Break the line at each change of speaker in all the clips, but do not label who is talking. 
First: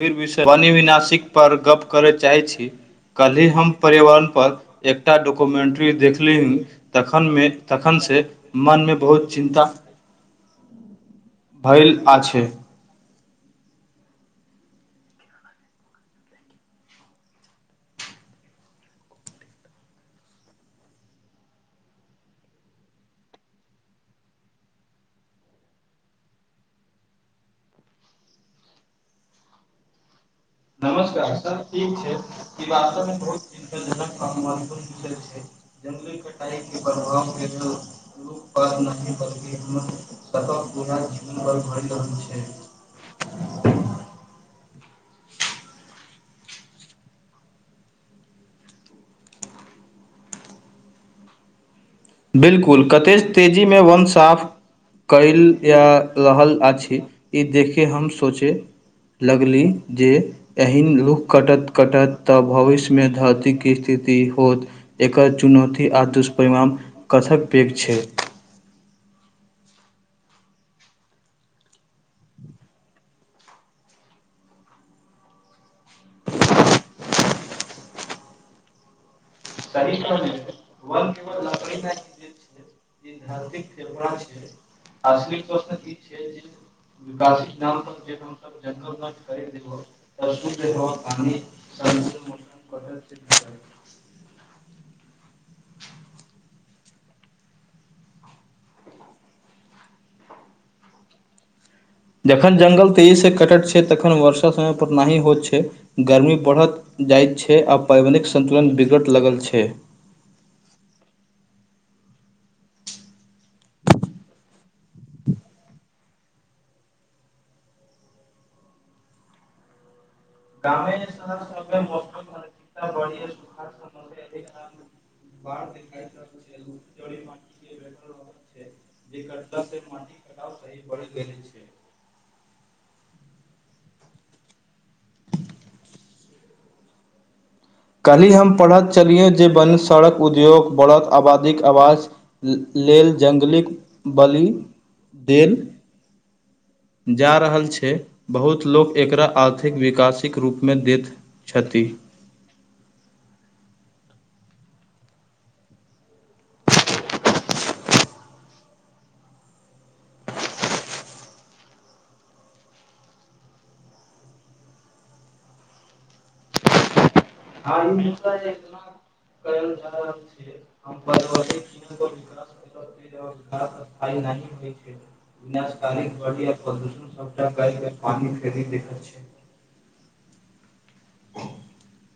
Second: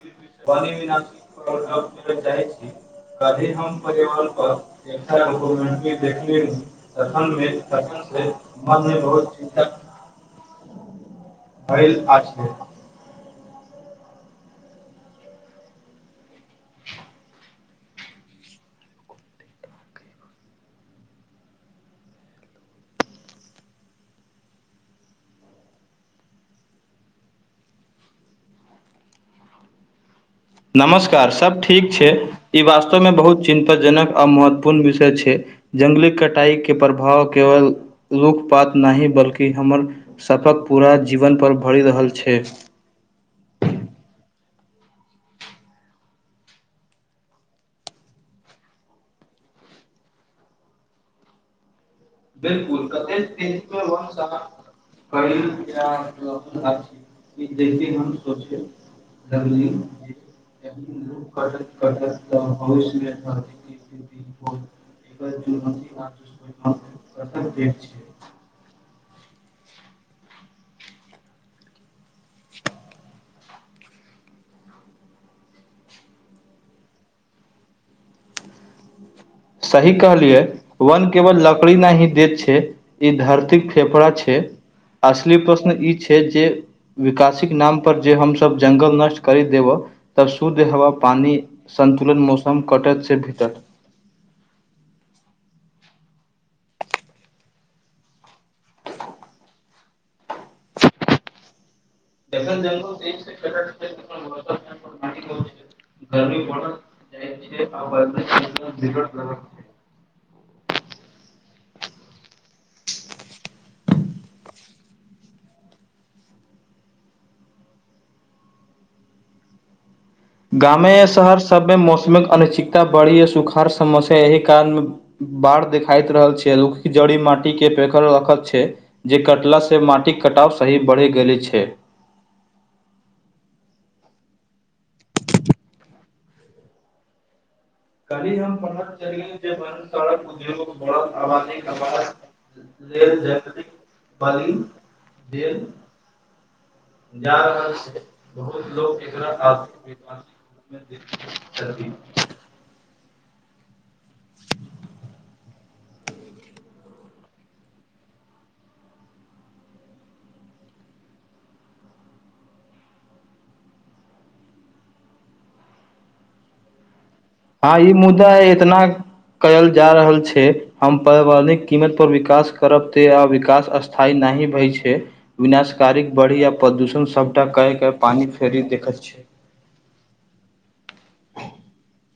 फिर विषय वणविनाशिक पर गप्प करय चाहैत छी कल्हि हम पर्यावरण पर एकटा डॉक्युमेंट्री देखलीह तखन में तखन से मन मे बहुत चिन्ता
भैल
भयल
आ
अछि
छै नमस्कार सब ठीक छै ई वास्तवमे बहुत चिन्तन जनक आ महत्वपूर्ण विषय छै जंगली कटाई के प्रभाव केवल लोकपात नहि बल्कि हमर सप पूरा जीवन पर भरि रहल छै
[inaudible] बिल्कुल कतेश तेजीमे वन साफ कयल जा रहल अछि ई देखे हम सोचे लगली जे एहन लूख कटत कटत तऽ भविष्यमे धरतिके स्थिति होत एकर चुनौती आ दुष्परिणाम कथक पैघ छै
सही कहलियै वन केवल लकड़ी ना ही देैत छै ई धरतीक फेफड़ा छै असली प्रश्न ई छै जे विकासीक नाम पर जे हमसब जंगल नष्ट करि देबह तब शुद्ध हवा पानी सभ सन्तुलन मौसम कटत से भितर
जखन जंगल तेजी से कटट छै तखन वर्षा समय पर नहि होइत छै गर्मी बढ़त जाइत छै आ पर्यावरणिक संतुलन बिगट लगल छै
गामे या शहर सबमे मौसमिक अनश्चितता बढ़ी या सुखाड़ समस्या यही कारण मे बाढ़ देखाइत रहल छै लूखि जड़ी माटी के पेखर रखल छै जे कटला से माटिक कटाव सही बढ़ि गेल छै
[inaudible] कलही हम पढ़त छलियै जे बन सड़क उद्योग बढ़त आबादीके आवाज लेल जंगलीक बलि देल
बेल
जा रहल छै बहुत लोक एकरा आर्थिक विकासिक रूपमे देख छथि ई
आ ई मुद्दा इतनाक कयल जा रहल छै हम परिवारणिक कीमत पर विकास करब ते आ विकास स्थायी नहि नहि भै छै विनाशकारी बढ़ी आ प्रदूषण सबटा कएय क पानी फेरी देखैत छै
[inaudible]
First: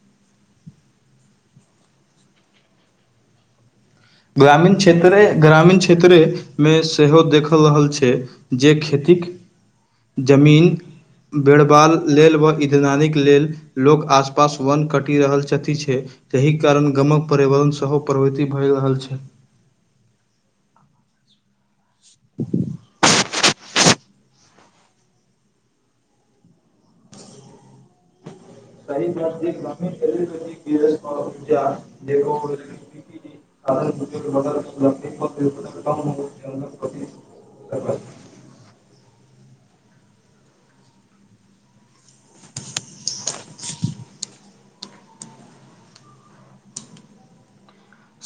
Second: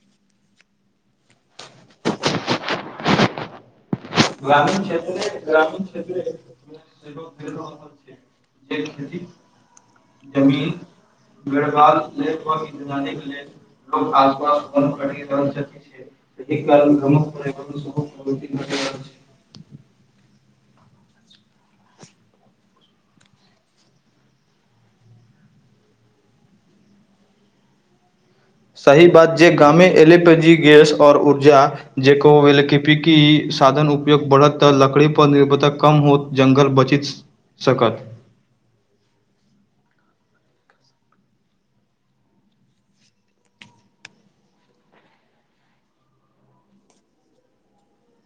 ग्रामीण क्षेत्रे ग्रामीण क्षेत्रेमे सेहो देखल रहल छै जे खेती ठीक जमीन बेरबाल लेल व इंधनानीक लेल लोक आसपास वन कटि रहल छथि छै एहि कारण गमक पर्यावरण सेहो प्रवृति भए रहल छै [inaudible] [unintelligible]
सही बात जे गामे एलपी जी गैस और ऊर्जा
छै
जेको वेलकिपिकी साधन उपयोग बढ़त तऽ लकड़ी पर निर्भरता कम होत जंगल बचित सकत
[inaudible]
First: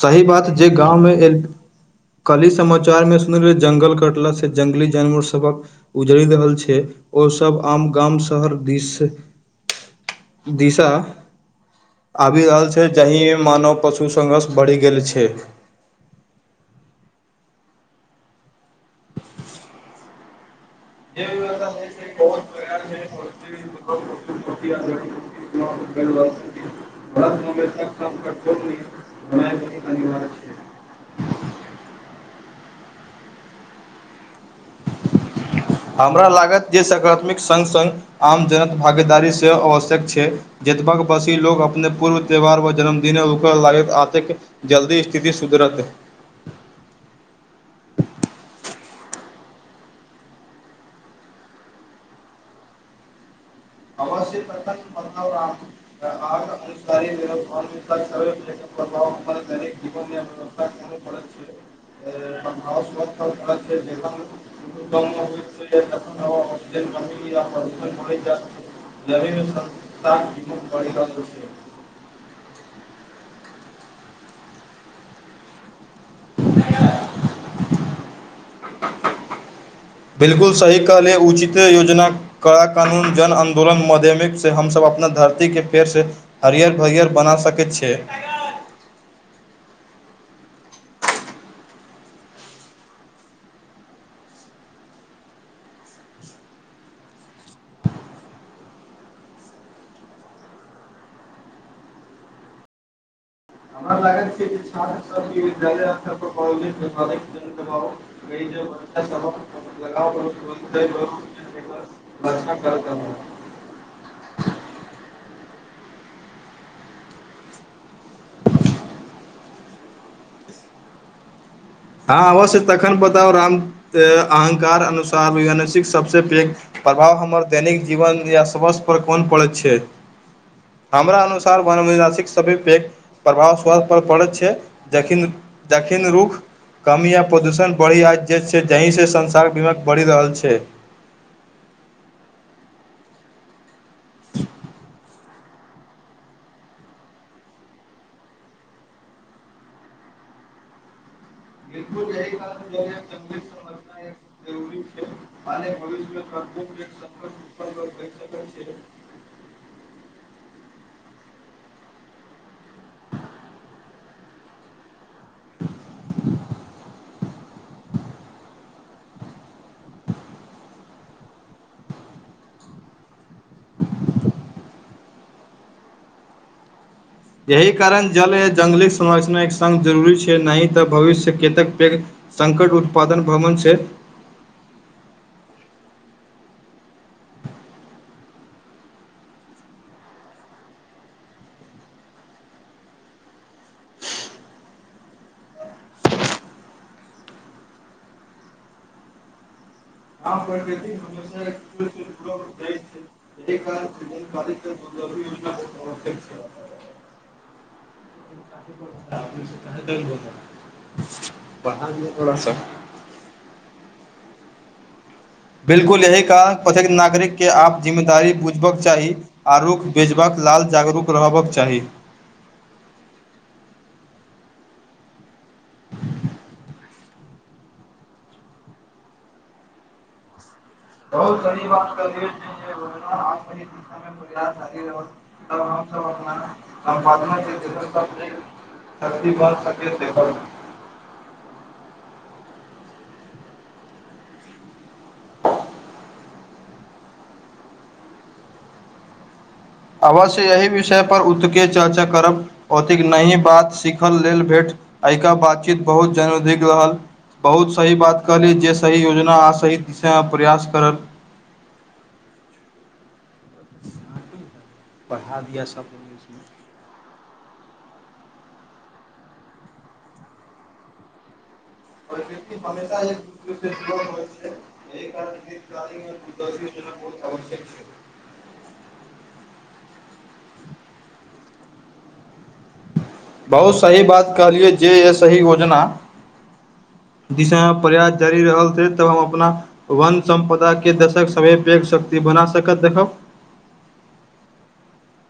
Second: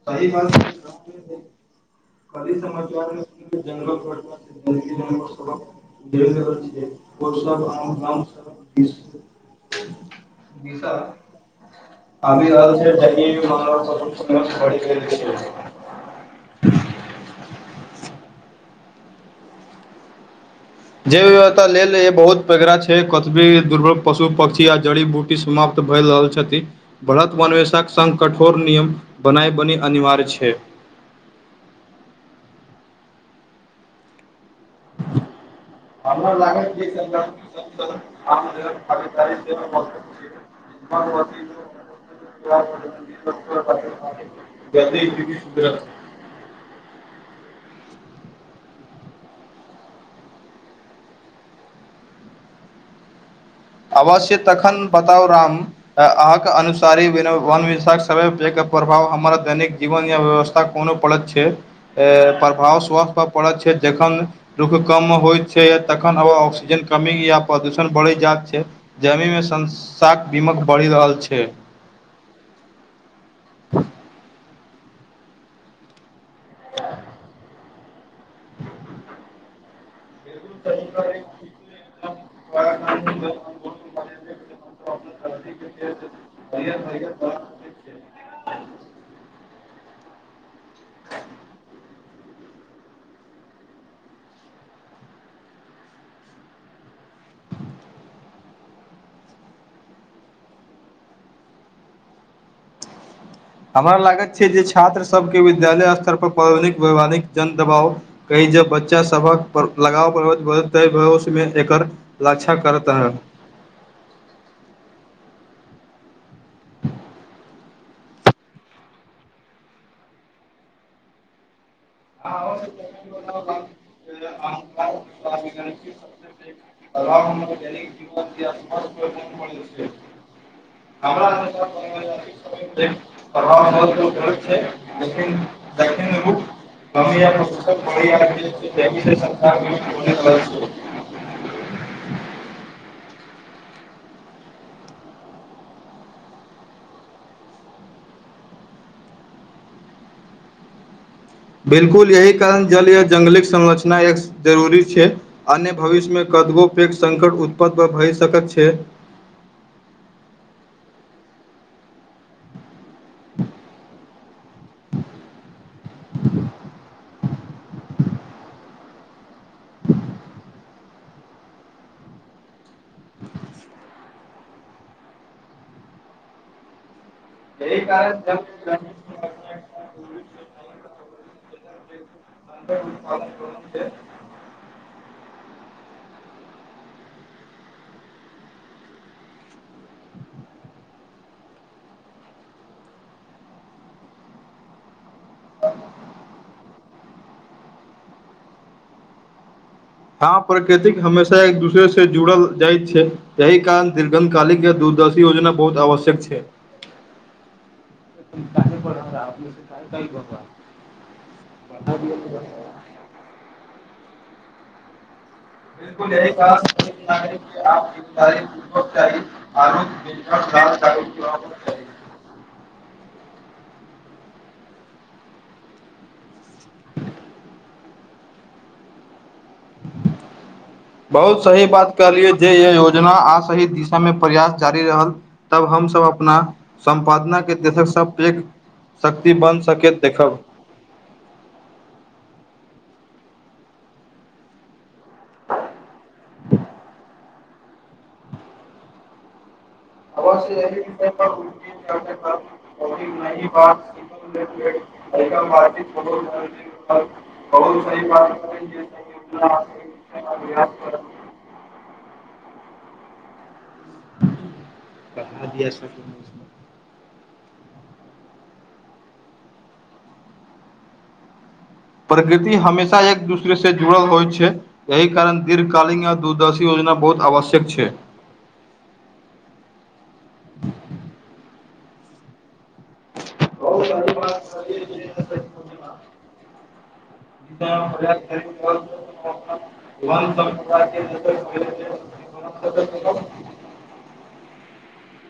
सही बात जे गाँवमे ए कलहि समाचार मे सुनलियै जंगल कटला से जंगली जानवर सबक उजड़ी रहल छै ओ सब आम गाम शहर दिश दिशा आबि रहल छै जहिमे मानव पशु संघर्ष बढ़ि गेल छै
[unintelligible] जेै व्यवस्था लेल बहुत पैगड़ा छै कत भी दुर्भल पशु पक्षी आ जड़ी बूटी समाप्त भए रहल छथि भरत वनवेशाक संग कठोर नियम बनायब बनी अनिवार्य छै
[inaudible] [inaudible] हमरा लागत जे सकारात्मक संग संग आम जन भागीदारीसे सेहो आवश्यक छै जतबा बसी लोक अपने पूर्व त्यौहार वा जन्मदिन ओकर लागैत आतेक जल्दी स्थिति सुधर [unintelligible]
अवश्य तखन बताउ राम अहाँके अनुसारे वन व विषय समय प्रभाव हमरा दैनिक जीवन या व्यवस्था कोनो पड़ैत छै प्रभाव स्वस्थ पर पड़ैत छै जखन रुख कम होइत छै तखन आब ऑक्सीजन कमी या प्रदूषण बढ़ै जाइत छै जमीन मे संसाक बीमक बढ़ि रहल छै [inaudible]
[unintelligible] बिलकुल सही कहले उचित योजना काला कानून जन आन्दोलन माध्यमिकसँ हमसभ अपना धरती के करसे हरियर भरियर बना सकैत छै
[inaudible]
हमरा लगा
लागैत
छै जे छात्र छात्र
सबके विद्यालय स्तर पर पौराणिक वैमानिक जन दबाव कही जे बच्चा सभक पर लगाव प्रभावित भविष्य मे एकर लक्षा करत
[unintelligible] [unintelligible] [inaudible] [unintelligible] हँ अवश्य तखन बताउ राम अहंकार अनुसार वसिक सबस पैघ प्रभाव हमर दैनिक जीवन या सथ्य पर कोन पड़ैत छै हमरा
ह
अनुसार वनोवनाशिक सभ पे एक प्रभाव स
बहुत
पर
लोक
पड़ैत
गलत
छै जखिन
लेकिन
दखिन
जखन ओ
रुख कमी या प्रदूषण बढ़ि आ जे छै जाहिसँ संसार बीमक बढ़ि रहल छै [inaudible]
बिलकुल यही कारण जल या जंगलिक संरचना एक जरूरी छै अन्य भविष्यमे कम कतबो पैघ संकट उत्पन्न भए सकैत छै
[inaudible]
[inaudible]
[inaudible] यही कारण जल जंगलिक संरचना एक संग जरूरी छै नैय तऽ भविष्य केतक पैघ संकट उत्पादन भ्रमण छै
[inaudible] हँ प्रकृतिक हमेशा एक दूसरे से जुड़ल जाइत छै एहि कारण दीर्घन कालिक या दू रदर्शि योजना बहुत आवश्यक छै
[unintelligible] बरहा दियौ थोरा सा बिलकुल यही कारण प्रतेक नागरिक के
कि
आप
आब
जिम्मेदरी
ईमानदारी
बुझबाक चाही आरुख
आरो
भेजबाक जिलहाल
विकास
जागरूक
चाही।
रहबक चाही
बहुत सही बात कहलियै जे य योजना आसही दिशामे प्रयास जारी रहल तब हम सब अपना सम्पादना के
चाही
देशक सब पर एक शक्ति बन सकेैत देखब
[inaudible]
[inaudible]
अवश्य एहि विषय पर उतके चर्चा करब ओतिक नहि बात सीखल लेल भेट एहिका बातचीत बहुत जनीधिक रहल बहुत सही बात कहली जे सही योजना आ सही दिशा प्रयास करब पढ़ा दिया सभ
प्रकृति हमेशा एक दूसरे से जुड़ल होइ छै एहि कारण दीर्घकालीन य दूरदर्शी योजना चना बहुत आवश्यक छै
[inaudible] बहुत सही बात कहलियै जे यै सही योजना दिशा मे प्रयास जारी रहल छैे तब हम अपना वन सम्पदा के दशक सभे पे शक्ति बना सकत देखब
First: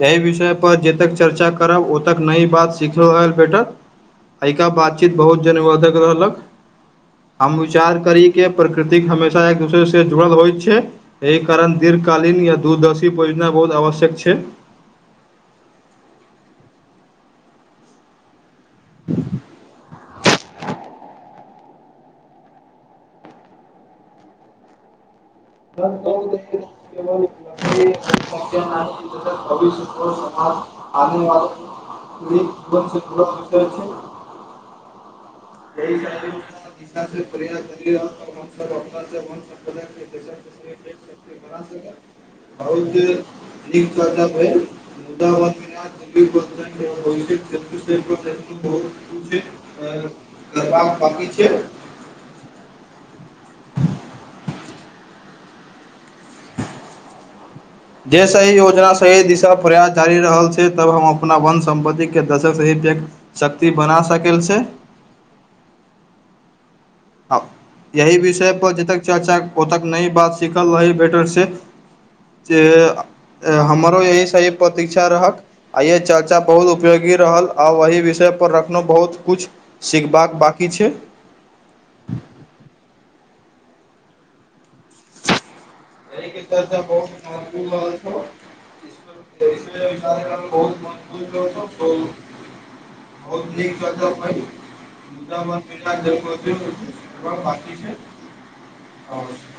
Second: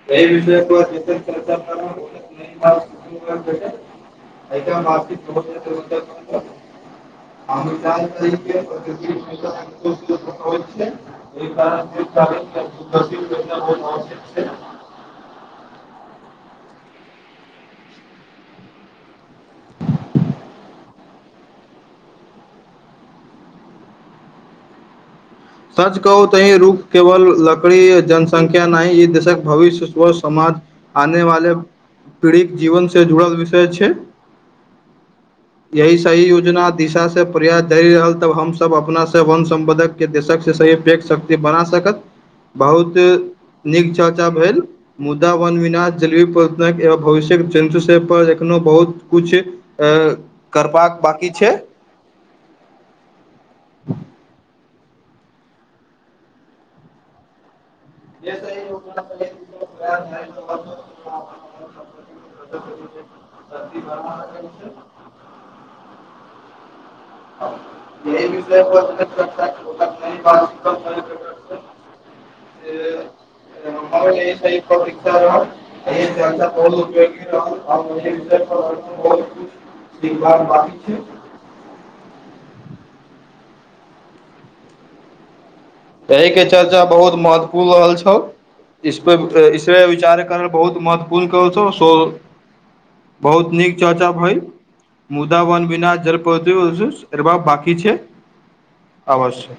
तय विषय पर जतेक चर्चा करब ओतेक नई बात भेटत एहिका बातचीत बहुत जनवर्धक रहलक हम विचार करी के प्रकृतिक हमेशा एक दूसरे से जुड़ल होइत छै एहि कारण दीर्घ कालीन या दूरदर्शी परियोजना बहुत आवश्यक छै
[unintelligible]
[unintelligible]
[inaudible] सच कहू तऽ ई रूख केवल लकड़ी जनसंख्या नहि ई देशक भविष्य स्व
[unintelligible]
समाज आने वाले पीढ़ीक जीवन से जुड़ल विषय छै
[unintelligible]
यही सही योजना दिशा से प्रयास जरि रहल तब हमस अपना से वन संबधक के दशक से सहीे शक्ति बना सकत बहुत नीक चर्चा भेल मुदा वन विनाश जलवी प्रत ए भविष्य जीव जन्तु सभ पर एखनो बहुत कुछ ए करबाक बाकी छै
[inaudible] जे सही योजना सही दिशा प्रयास जारी रहल छै तब हम अपना वन सम्पत्ति के दशक से शक्ति बना सकल छै आ यहि विषय पर जतेक चर्चा ओतक नई बात सीखल रहि भेटल से जे हमरो यही सही प्रतीक्षा रहक आ यहि चर्चा बहुत उपयोगी रहल आ वही विषय पर रखलहुँ बहुत कुछ सीखबाक
सिखबाक
बकी
बाकी
छै
एहि के चर्चा बहुत महत्वपूर्ण रहल छौ इसपर इसपर विचार कर बहुत महत्वपूर्ण [unintelligible] बहुत नीक चार्चा भई मुदा वन बिना जल प्रडुयश निर्माण बाकी छै अवश्य